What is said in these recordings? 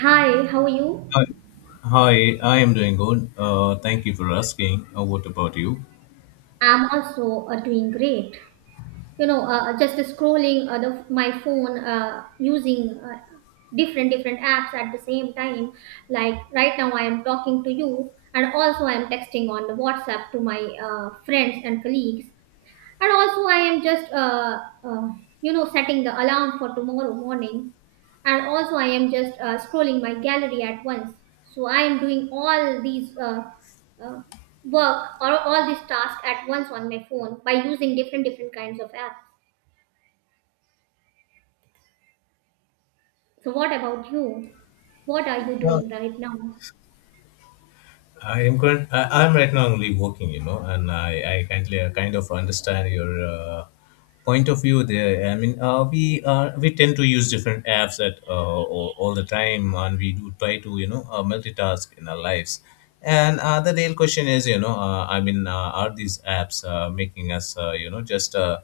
Hi, how are you? Hi, Hi, I am doing good. Thank you for asking. What about you? I'm also doing great. Just scrolling my phone using different different apps at the same time. Like right now, I am talking to you, and also I am texting on the WhatsApp to my friends and colleagues. And also I am just uh, setting the alarm for tomorrow morning. And also I am just scrolling my gallery at once. So I am doing all these uh, work or all these tasks at once on my phone by using different different kinds of apps. So what about you? What are you Well, doing right now? I am current. I'm right now only working, and I kind of understand your point of view there. I mean, we tend to use different apps at all the time, and we do try to multitask in our lives. And the real question is, I mean, are these apps making us, just uh,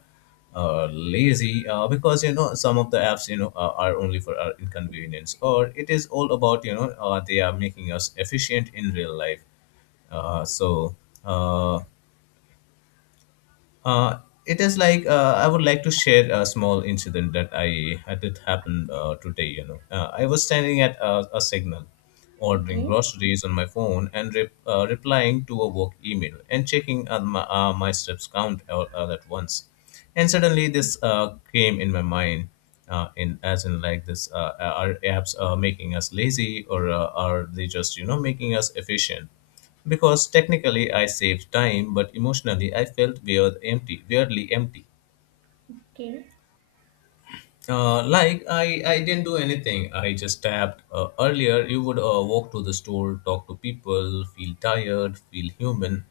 uh, lazy because some of the apps are only for our inconvenience, or it is all about they are making us efficient in real life. Uh, so uh, uh, it is like I would like to share a small incident that I had it happened today. I was standing at a signal, ordering Okay. groceries on my phone and replying to a work email and checking my steps count, all at once. And suddenly, this came in my mind, in as in like this: are apps making us lazy, or are they just making us efficient? Because technically I saved time, but emotionally I felt weirdly empty. Okay. Like I didn't do anything. I just tapped. Earlier, you would walk to the store, talk to people, feel tired, feel human.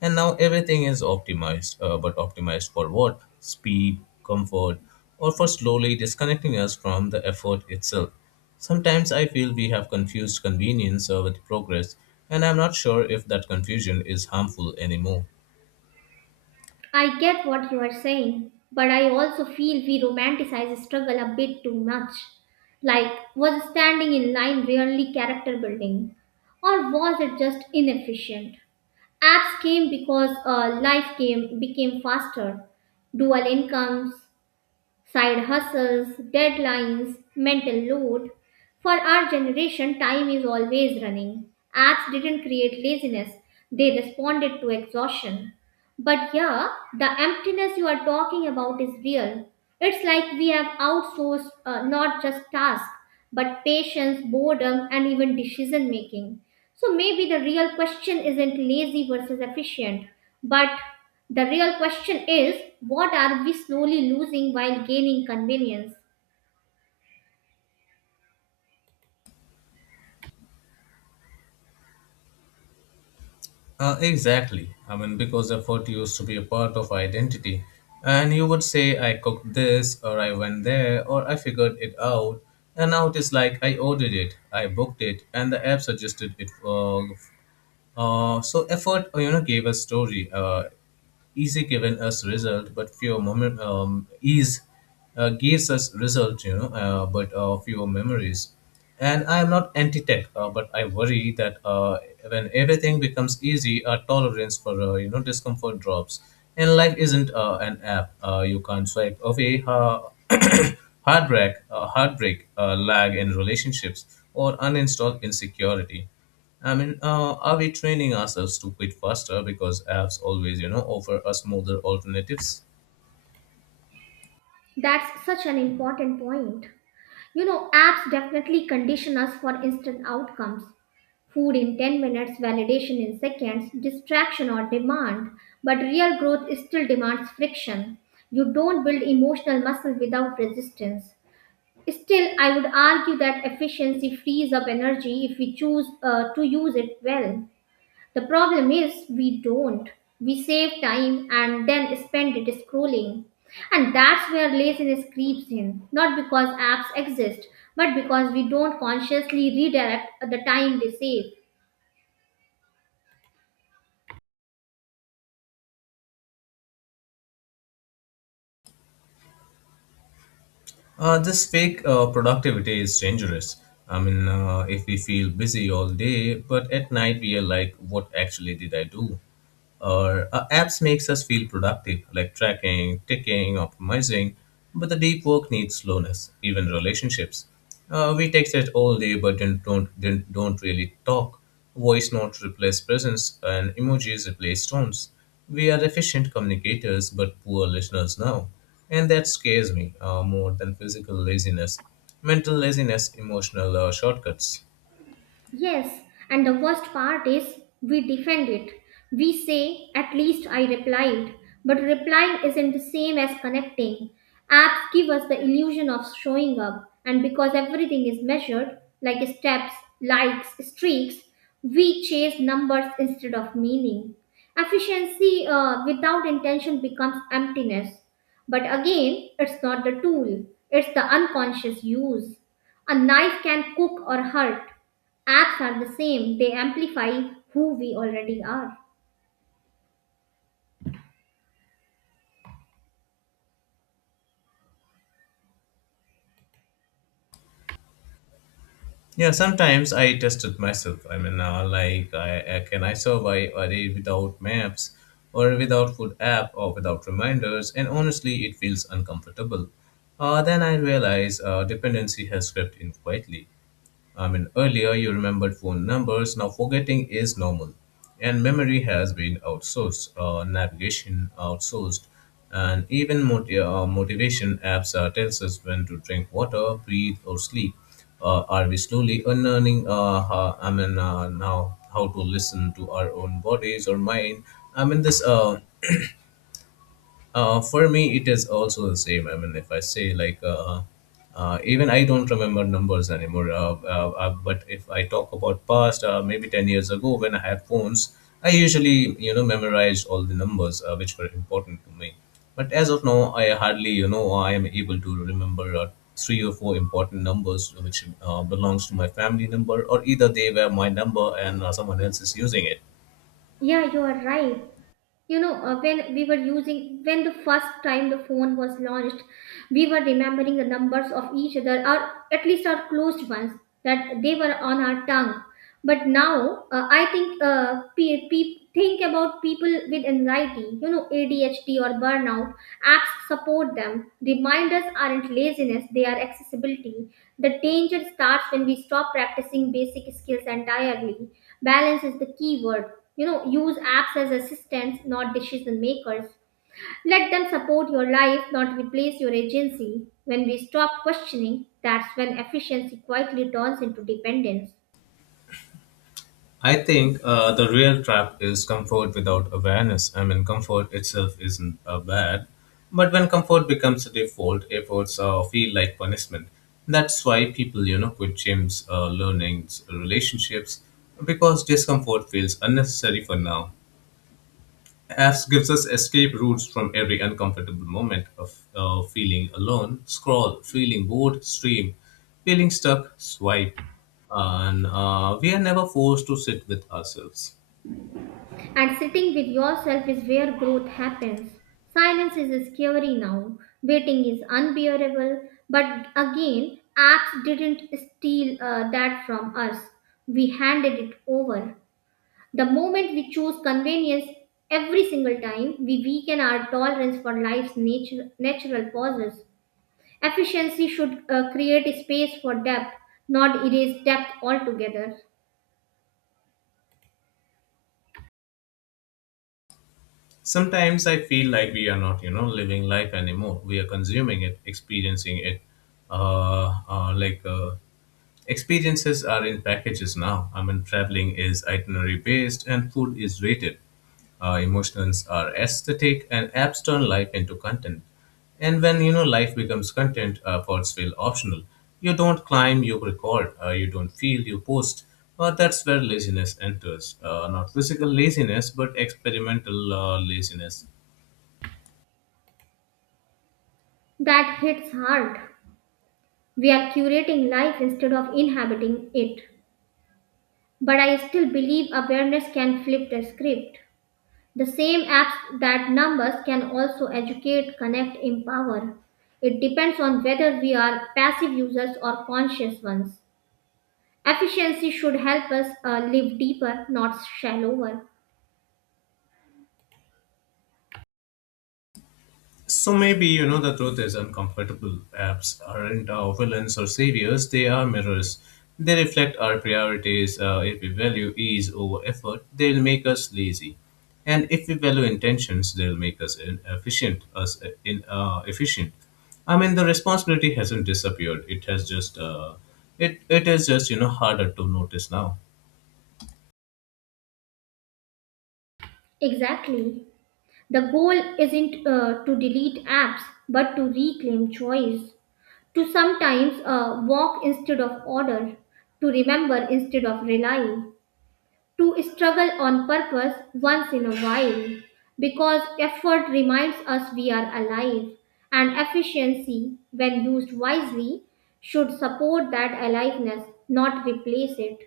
And now everything is optimized. But optimized for what? Speed, comfort, or for slowly disconnecting us from the effort itself. Sometimes I feel we have confused convenience with progress, and I'm not sure if that confusion is harmful anymore. I get what you are saying, but I also feel we romanticize struggle a bit too much. Like, was standing in line really character building? Or was it just inefficient? Apps came because life came became faster. Dual incomes, side hustles, deadlines, mental load. For our generation, time is always running. Apps didn't create laziness, they responded to exhaustion. But yeah, the emptiness you are talking about is real. It's like we have outsourced not just tasks, but patience, boredom, and even decision making. So maybe the real question isn't lazy versus efficient, but the real question is what are we slowly losing while gaining convenience? Exactly. I mean, because effort used to be a part of identity. And you would say, I cooked this, or I went there, or I figured it out. And now it is like I ordered it, I booked it, and the app suggested it. So effort, gave us story. Easy given us result, but fewer moment ease gives us result, but fewer memories. And I am not anti-tech, but I worry that when everything becomes easy, our tolerance for discomfort drops. And life isn't an app. You can't swipe away heartbreak, lag in relationships, or uninstall insecurity. I mean, are we training ourselves to quit faster because apps always, offer us smoother alternatives? That's such an important point. Apps definitely condition us for instant outcomes. Food in 10 minutes, validation in seconds, distraction or demand. But real growth still demands friction. You don't build emotional muscle without resistance. Still, I would argue that efficiency frees up energy if we choose to use it well. The problem is we don't. We save time and then spend it scrolling. And that's where laziness creeps in, not because apps exist, but because we don't consciously redirect the time they save. This fake productivity is dangerous. I mean, if we feel busy all day, but at night we are like, what actually did I do? Or apps makes us feel productive, like tracking, ticking, optimizing, but the deep work needs slowness. Even relationships, we text it all day, but then don't really talk. Voice notes replace presence, and emojis replace tones. We are efficient communicators, but poor listeners now. And that scares me more than physical laziness. Mental laziness, emotional shortcuts. Yes, and the worst part is we defend it. We say, at least I replied. But replying isn't the same as connecting. Apps give us the illusion of showing up, and because everything is measured, like steps, likes, streaks, we chase numbers instead of meaning. Efficiency without intention becomes emptiness. But again, it's not the tool, it's the unconscious use. A knife can cook or hurt. Acts are the same, they amplify who we already are. Yeah, sometimes I tested myself. I mean, like, can I survive a day without maps or without food app or without reminders? And honestly, it feels uncomfortable. Then I realize dependency has crept in quietly. I mean, earlier you remembered phone numbers, now forgetting is normal. And memory has been outsourced, navigation outsourced, and even motivation apps tells us when to drink water, breathe, or sleep. Are we slowly unlearning? How, I mean, now how to listen to our own bodies or mind? I mean, this. For me, it is also the same. I mean, if I say like, even I don't remember numbers anymore. But if I talk about past, maybe 10 years ago when I had phones, I usually memorized all the numbers which were important to me. But as of now, I hardly I am able to remember three or four important numbers which belongs to my family number, or either they were my number and someone else is using it. Yeah, you are right. you know when we were using when the first time the phone was launched, we were remembering the numbers of each other, or at least our closed ones, that they were on our tongue. But now, I think, think about people with anxiety, ADHD or burnout. Apps support them. Reminders aren't laziness, they are accessibility. The danger starts when we stop practicing basic skills entirely. Balance is the key word. Use apps as assistants, not decision makers. Let them support your life, not replace your agency. When we stop questioning, that's when efficiency quietly turns into dependence. I think the real trap is comfort without awareness. I mean, comfort itself isn't bad, but when comfort becomes a default, efforts feel like punishment. That's why people, quit gyms, learnings, relationships, because discomfort feels unnecessary for now. Apps gives us escape routes from every uncomfortable moment of feeling alone. Scroll, feeling bored, stream, feeling stuck, swipe, and we are never forced to sit with ourselves. And sitting with yourself is where growth happens. Silence is scary now. Waiting is unbearable. But again, apps didn't steal that from us, we handed it over. The moment we choose convenience every single time, we weaken our tolerance for life's natural pauses. Efficiency should create a space for depth, not erase depth altogether. Sometimes I feel like we are not, living life anymore. We are consuming it, experiencing it, like, experiences are in packages now. I mean, traveling is itinerary based and food is rated. Emotions are aesthetic and apps turn life into content. And when life becomes content, thoughts feel optional. You don't climb, you record. You don't feel, you post. That's where laziness enters. Not physical laziness, but experimental laziness. That hits hard. We are curating life instead of inhabiting it. But I still believe awareness can flip the script. The same apps that numb us can also educate, connect, empower. It depends on whether we are passive users or conscious ones. Efficiency should help us live deeper, not shallower. So maybe the truth is uncomfortable. Apps aren't villains or saviors; they are mirrors. They reflect our priorities. If we value ease over effort, they'll make us lazy, and if we value intentions, they'll make us inefficient. Us, in, efficient. I mean, the responsibility hasn't disappeared. It is just harder to notice now. Exactly. The goal isn't to delete apps, but to reclaim choice. To sometimes walk instead of order, to remember instead of rely, to struggle on purpose once in a while. Because effort reminds us we are alive, and efficiency, when used wisely, should support that aliveness, not replace it.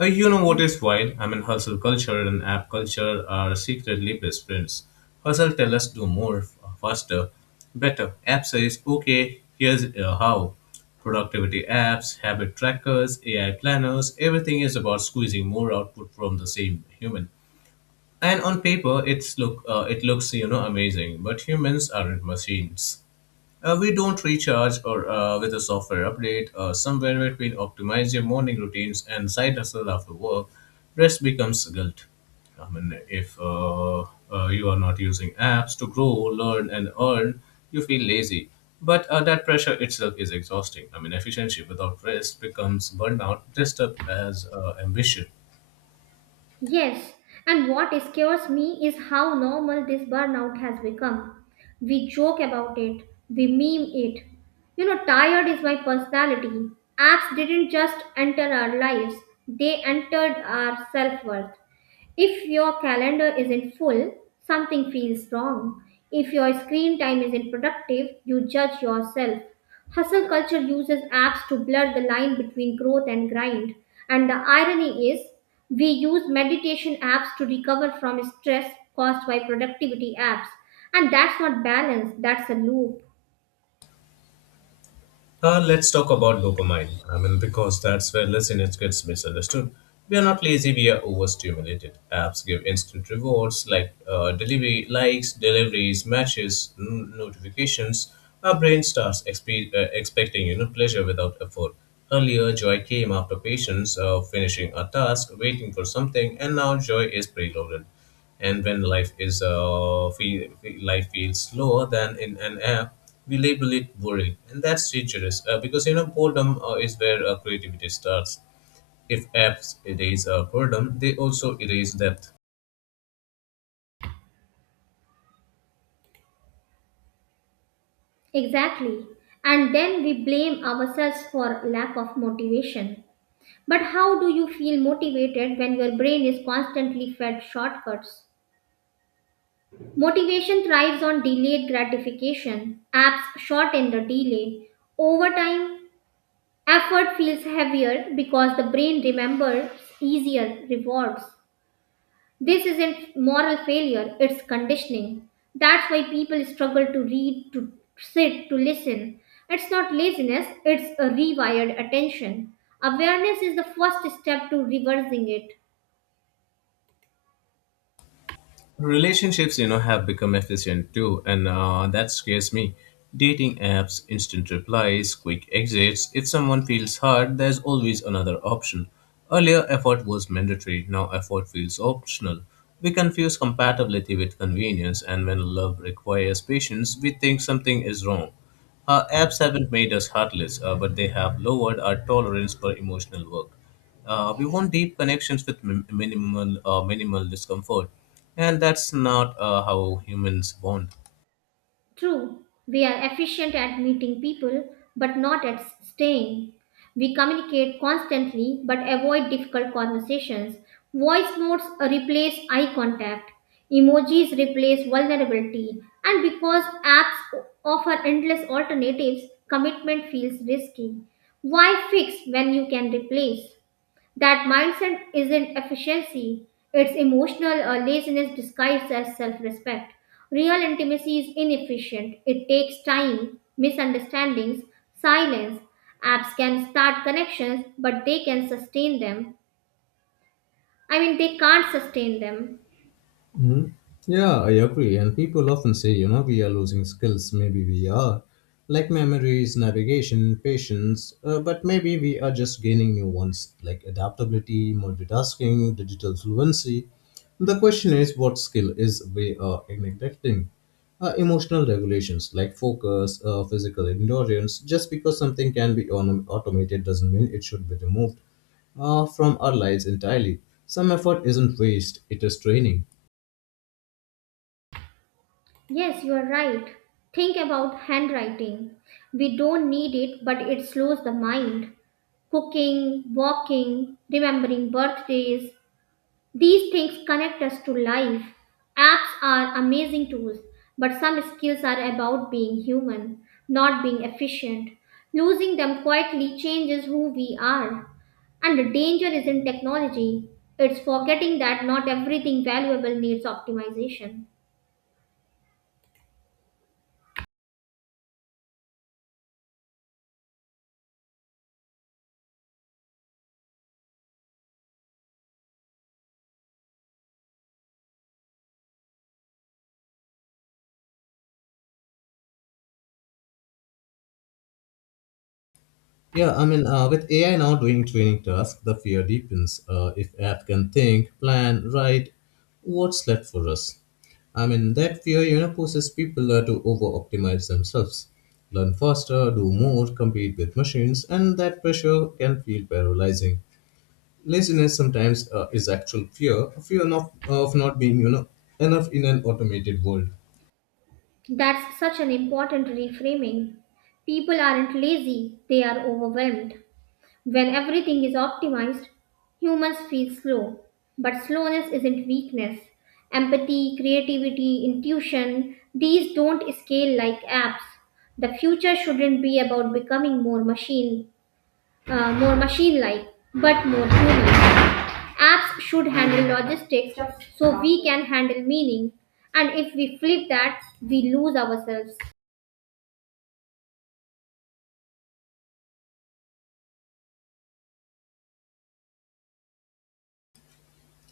You know what is wild? I mean, hustle culture and app culture are secretly best friends. Hustle tell us do more, faster, better. App says, okay, here's how. Productivity apps, habit trackers, AI planners, everything is about squeezing more output from the same human. And on paper, it looks amazing, but humans aren't machines. We don't recharge or with a software update. Somewhere between optimize your morning routines and side hustle after work, rest becomes guilt. I mean, if you are not using apps to grow, learn, and earn, you feel lazy. But that pressure itself is exhausting. I mean, efficiency without rest becomes burnout, dressed up as ambition. Yes, and what scares me is how normal this burnout has become. We joke about it, we meme it. Tired is my personality. Apps didn't just enter our lives, they entered our self worth. If your calendar isn't full, something feels wrong. If your screen time isn't productive, you judge yourself. Hustle culture uses apps to blur the line between growth and grind. And the irony is, we use meditation apps to recover from stress caused by productivity apps. And that's not balance, that's a loop. Let's talk about dopamine. I mean, because that's where laziness gets misunderstood. We are not lazy, we are overstimulated. Apps give instant rewards like delivery likes, deliveries, matches, notifications. Our brain starts expecting pleasure without effort. Earlier, joy came after patience, finishing a task, waiting for something, and now joy is preloaded. And when life feels slower than in an app, we label it boring, and that's dangerous because boredom is where creativity starts. If apps erase boredom, they also erase depth. Exactly. And then we blame ourselves for lack of motivation. But how do you feel motivated when your brain is constantly fed shortcuts? Motivation thrives on delayed gratification. Apps shorten the delay. Over time, effort feels heavier because the brain remembers easier rewards. This isn't moral failure, it's conditioning. That's why people struggle to read, to sit, to listen. It's not laziness, it's a rewired attention. Awareness is the first step to reversing it. Relationships have become efficient too, and that scares me. Dating apps, instant replies, quick exits. If someone feels hurt, there's always another option. Earlier, effort was mandatory; now effort feels optional. We confuse compatibility with convenience, and when love requires patience, we think something is wrong. Our apps haven't made us heartless, but they have lowered our tolerance for emotional work. We want deep connections with minimal discomfort, and that's not how humans bond. True, we are efficient at meeting people, but not at staying. We communicate constantly, but avoid difficult conversations. Voice notes replace eye contact. Emojis replace vulnerability. And because apps offer endless alternatives, commitment feels risky. Why fix when you can replace? That mindset isn't efficiency, it's emotional laziness disguised as self respect. Real intimacy is inefficient, it takes time, misunderstandings, silence. Apps can start connections, but they can sustain them. I mean, they can't sustain them. Mhm. Yeah, I agree. And people often say, we are losing skills. Maybe we are, like memories, navigation, patience, but maybe we are just gaining new ones, like adaptability, multitasking, digital fluency. The question is, what skill is we are neglecting? Emotional regulations like focus, physical endurance. Just because something can be automated doesn't mean it should be removed from our lives entirely. Some effort isn't waste, it is training. Yes, you are right. Think about handwriting. We don't need it, but it slows the mind. Cooking, walking, remembering birthdays. These things connect us to life. Apps are amazing tools, but some skills are about being human, not being efficient. Losing them quietly changes who we are. And the danger is in technology. It's forgetting that not everything valuable needs optimization. Yeah, I mean, with AI now doing training tasks, the fear deepens. If app can think, plan, write, what's left for us? I mean, that fear, pushes people to over-optimize themselves, learn faster, do more, compete with machines, and that pressure can feel paralyzing. Laziness sometimes is actual fear, fear of not being, enough in an automated world. That's such an important reframing. People aren't lazy, they are overwhelmed. When everything is optimized, humans feel slow. But slowness isn't weakness. Empathy, creativity, intuition, these don't scale like apps. The future shouldn't be about becoming more machine-like, but more human. Apps should handle logistics so we can handle meaning. And if we flip that, we lose ourselves.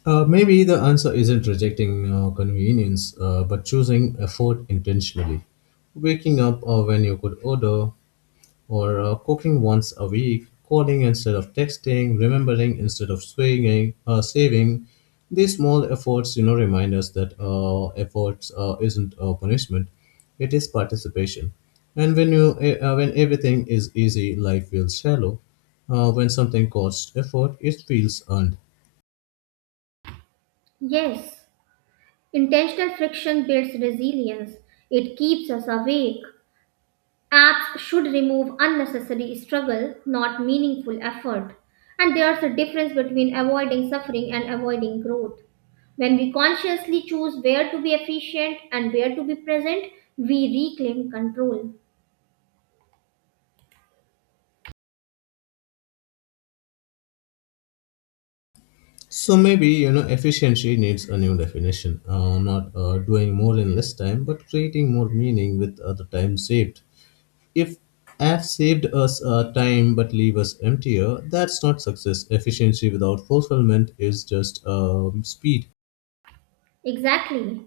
Maybe the answer isn't rejecting convenience, but choosing effort intentionally. Waking up when you could order, or cooking once a week, calling instead of texting, remembering instead of swinging, saving. These small efforts, remind us that efforts isn't a punishment; it is participation. And when everything is easy, life feels shallow. When something costs effort, it feels earned. Yes, intentional friction builds resilience. It keeps us awake. Apps should remove unnecessary struggle, not meaningful effort. And there's a difference between avoiding suffering and avoiding growth. When we consciously choose where to be efficient and where to be present, we reclaim control. So maybe efficiency needs a new definition. Not doing more in less time, but creating more meaning with the time saved. If F saved us time but leave us emptier, that's not success. Efficiency without fulfillment is just speed. Exactly.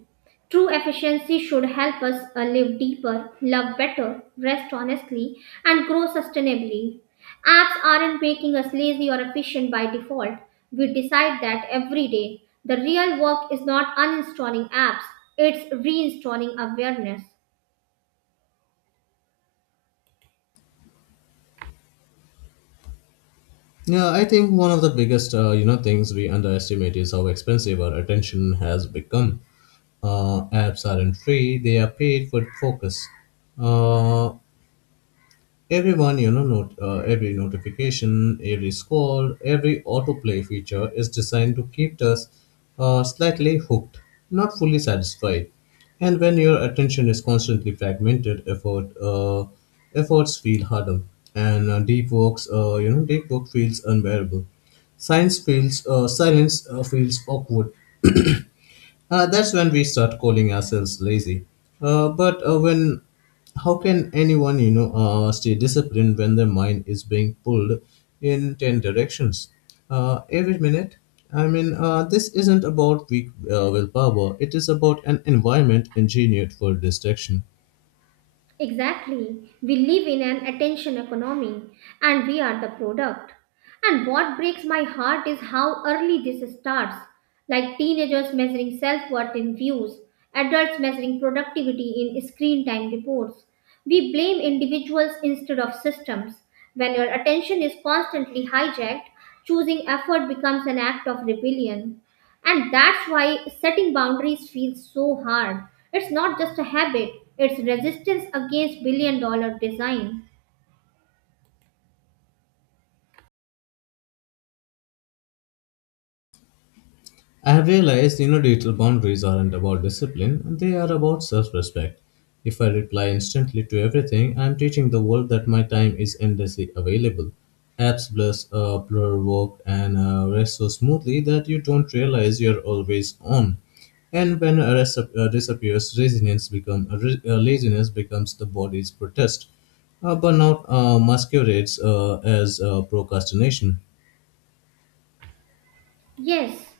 True efficiency should help us live deeper, love better, rest honestly, and grow sustainably. Apps aren't making us lazy or efficient by default. We decide that every day. The real work is not uninstalling apps, it's reinstalling awareness. Yeah, I think one of the biggest things we underestimate is how expensive our attention has become. Apps aren't free; they are paid for focus. Uh, Everyone, you know, not, every notification, every scroll, every autoplay feature is designed to keep us slightly hooked, not fully satisfied. And when your attention is constantly fragmented, efforts feel harder, and deep deep work feels unbearable. Science feels silence feels awkward, that's when we start calling ourselves lazy. Uh, but uh, when, how can anyone stay disciplined when their mind is being pulled in ten directions every minute? This isn't about weak willpower. It is about an environment engineered for distraction. Exactly. We live in an attention economy and we are the product. And what breaks my heart is how early this starts. Like teenagers measuring self worth in views, adults measuring productivity in screen time reports. We blame individuals instead of systems. When your attention is constantly hijacked, choosing effort becomes an act of rebellion. And that's why setting boundaries feels so hard. It's not just a habit, it's resistance against billion dollar design. I have realized you know digital boundaries aren't about discipline, they are about self respect. If I reply instantly to everything, I am teaching the world that my time is endlessly available. Apps bless blur work and rest so smoothly that you don't realize you're always on. And when a rest disappears, laziness becomes the body's protest. Burnout masquerades as procrastination. Yes,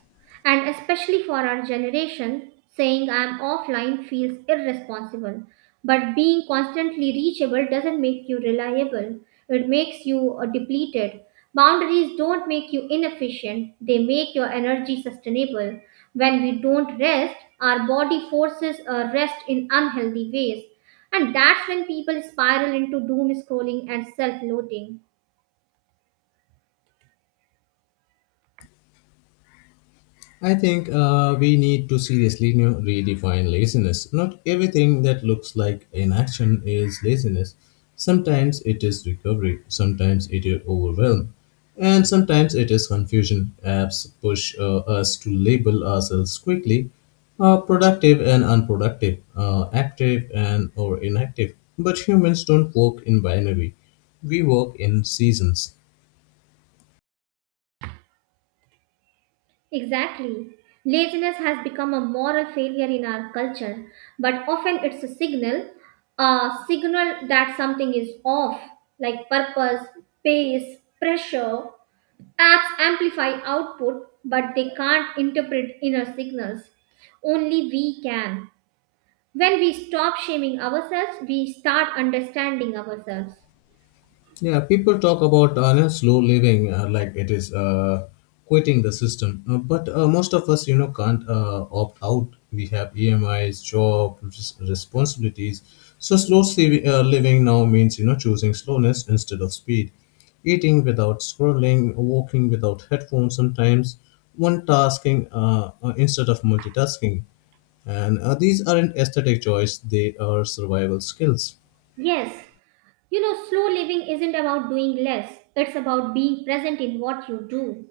and especially for our generation, saying I'm offline feels irresponsible. But being constantly reachable doesn't make you reliable, it makes you depleted. Boundaries don't make you inefficient, they make your energy sustainable. When we don't rest, our body forces a rest in unhealthy ways. And that's when people spiral into doom scrolling and self loathing. I think we need to seriously redefine laziness. Not everything that looks like inaction is laziness. Sometimes it is recovery, sometimes it is overwhelm, and sometimes it is confusion. Apps push us to label ourselves quickly productive and unproductive, active and or inactive. But humans don't work in binary, we work in seasons. Exactly. Laziness has become a moral failure in our culture, but often it's a signal that something is off, like purpose, pace, pressure. Apps amplify output, but they can't interpret inner signals. Only we can. When we stop shaming ourselves, we start understanding ourselves. Yeah, people talk about slow living like it is quitting the system, but most of us can't opt out. We have EMIs, responsibilities. So slow living now means you know choosing slowness instead of speed, eating without scrolling, walking without headphones sometimes, one tasking instead of multitasking, and these aren't aesthetic choice; they are survival skills. Yes, slow living isn't about doing less, it's about being present in what you do.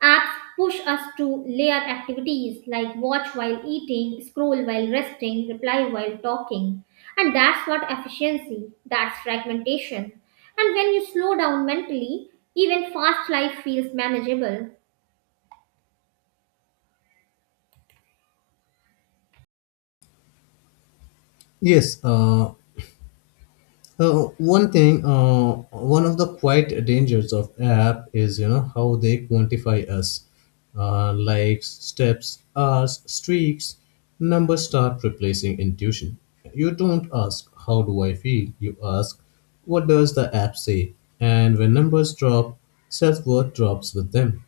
Apps push us to layer activities like watch while eating, scroll while resting, reply while talking. And that's not efficiency, that's fragmentation. And when you slow down mentally, even fast life feels manageable. Yes, uh, one of the quiet dangers of app is you know how they quantify us, likes, steps, hours, streaks. Numbers start replacing intuition. You don't ask how do I feel. You ask what does the app say. And when numbers drop, self worth drops with them.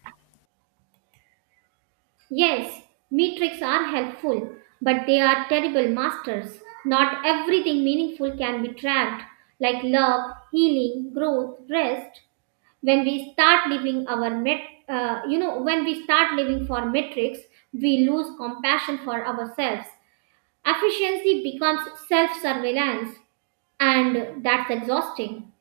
Yes, metrics are helpful, but they are terrible masters. Not everything meaningful can be tracked, like love, healing, growth, rest. When we start living our met, you know, when we start living for metrics, we lose compassion for ourselves. Efficiency becomes self-surveillance, and that's exhausting.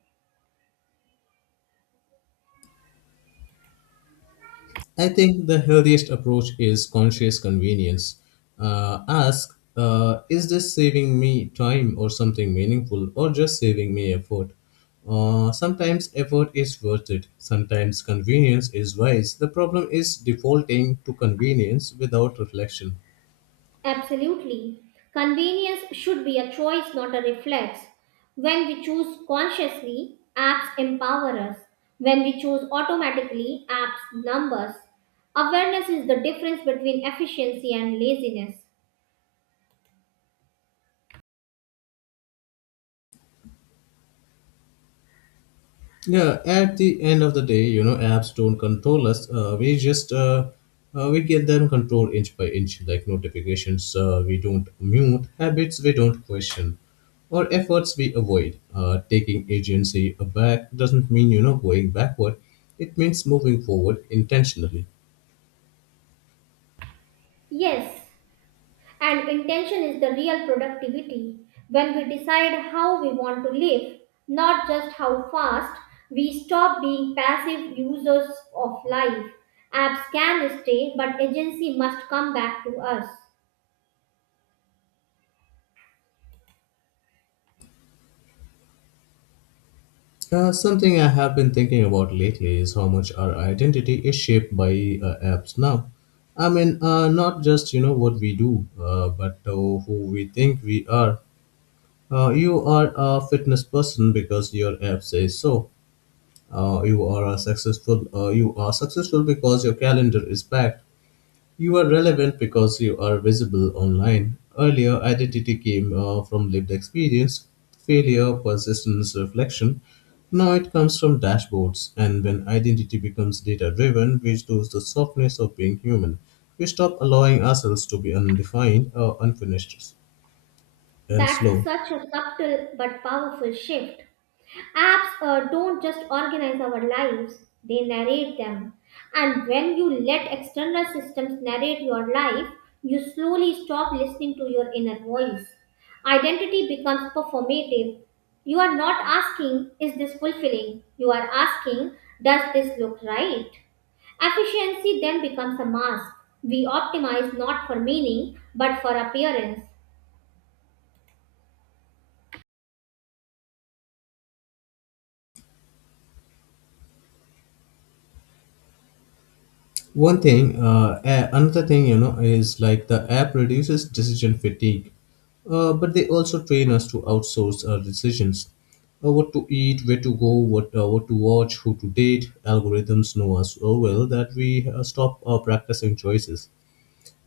I think the healthiest approach is conscious convenience. Ask, is this saving me time or something meaningful or just saving me effort? Sometimes effort is worth it, sometimes convenience is wise. The problem is defaulting to convenience without reflection. Absolutely. Convenience should be a choice, not a reflex. When we choose consciously, apps empower us. When we choose automatically, apps numb us. Awareness is the difference between efficiency and laziness. Yeah, at the end of the day, you know, apps don't control us. We get them control inch by inch, like notifications. We don't mute habits. We don't question, or efforts we avoid. Taking agency back doesn't mean you know going backward. It means moving forward intentionally. Yes, and intention is the real productivity when we decide how we want to live, not just how fast. We stop being passive users of life. Apps can stay, but agency must come back to us. Something I have been thinking about lately is how much our identity is shaped by apps now. Not just you know what we do, but who we think we are. You are a fitness person because your app says so. You are a successful. You are successful because your calendar is packed. You are relevant because you are visible online. Earlier, identity came from lived experience, failure, persistence, reflection. Now it comes from dashboards, and when identity becomes data driven, we lose the softness of being human. We stop allowing ourselves to be undefined or unfinished and That's slow. such a subtle but powerful shift. Apps don't just organize our lives, they narrate them. And when you let external systems narrate your life, you slowly stop listening to your inner voice. Identity becomes performative. You are not asking, is this fulfilling? You are asking, does this look right? Efficiency then becomes a mask. We optimize not for meaning but for appearance. Another thing is like the app reduces decision fatigue, but they also train us to outsource our decisions. What to eat, where to go, what to watch, who to date. Algorithms know us so well that we stop practicing choices.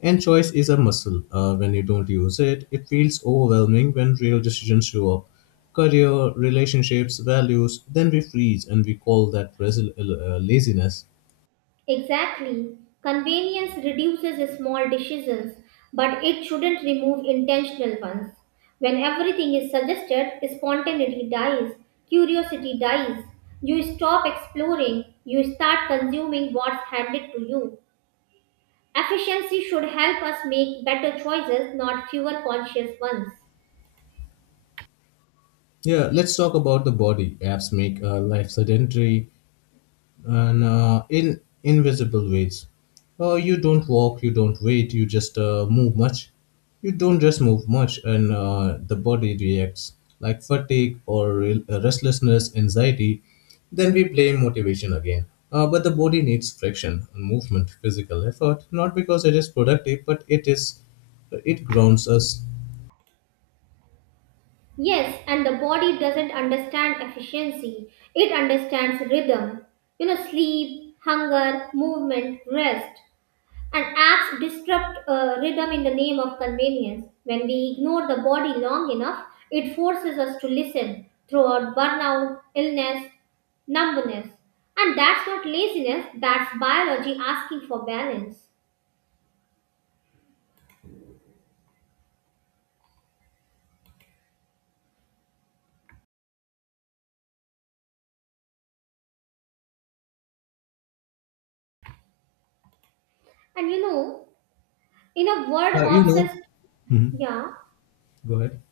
And choice is a muscle. When you don't use it, it feels overwhelming when real decisions show up. Career, relationships, values, then we freeze and we call that laziness. Exactly. Convenience reduces small decisions, but it shouldn't remove intentional ones. When everything is suggested, spontaneity dies, curiosity dies. You stop exploring, you start consuming what's handed to you. Efficiency should help us make better choices, not fewer conscious ones. Yeah, let's talk about the body. Apps make life sedentary and in invisible ways. You don't walk, you don't wait, you just move much. You don't just move much, and the body reacts like fatigue or restlessness, anxiety. Then we blame motivation again. But the body needs friction, movement, physical effort, not because it is productive, but it is it grounds us. Yes, and the body doesn't understand efficiency, it understands rhythm. Sleep, hunger, movement, rest. And apps disrupt rhythm in the name of convenience. When we ignore the body long enough, it forces us to listen throughout burnout, illness, numbness. And that's not laziness, that's biology asking for balance. And you know, in a world Uh, you know. obsessed, Mhm. Yeah, Go ahead.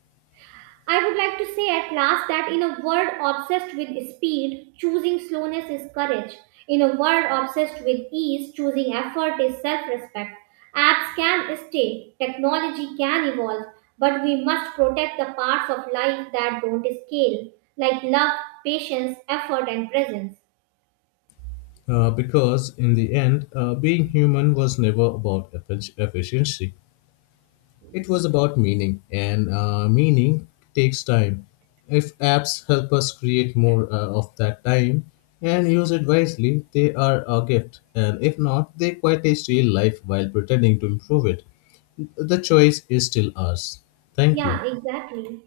I would like to say at last that in a world obsessed with speed, choosing slowness is courage. In a world obsessed with ease, choosing effort is self respect. Apps can stay, technology can evolve, but we must protect the parts of life that don't scale, like love, patience, effort, and presence. Because in the end, being human was never about efficiency. It was about meaning, and meaning takes time. If apps help us create more of that time and use it wisely, they are a gift. And if not, they quietly steal life while pretending to improve it. The choice is still ours. Thank you. Yeah, exactly.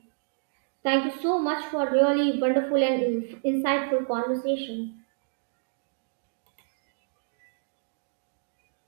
Thank you so much for really wonderful and insightful conversation.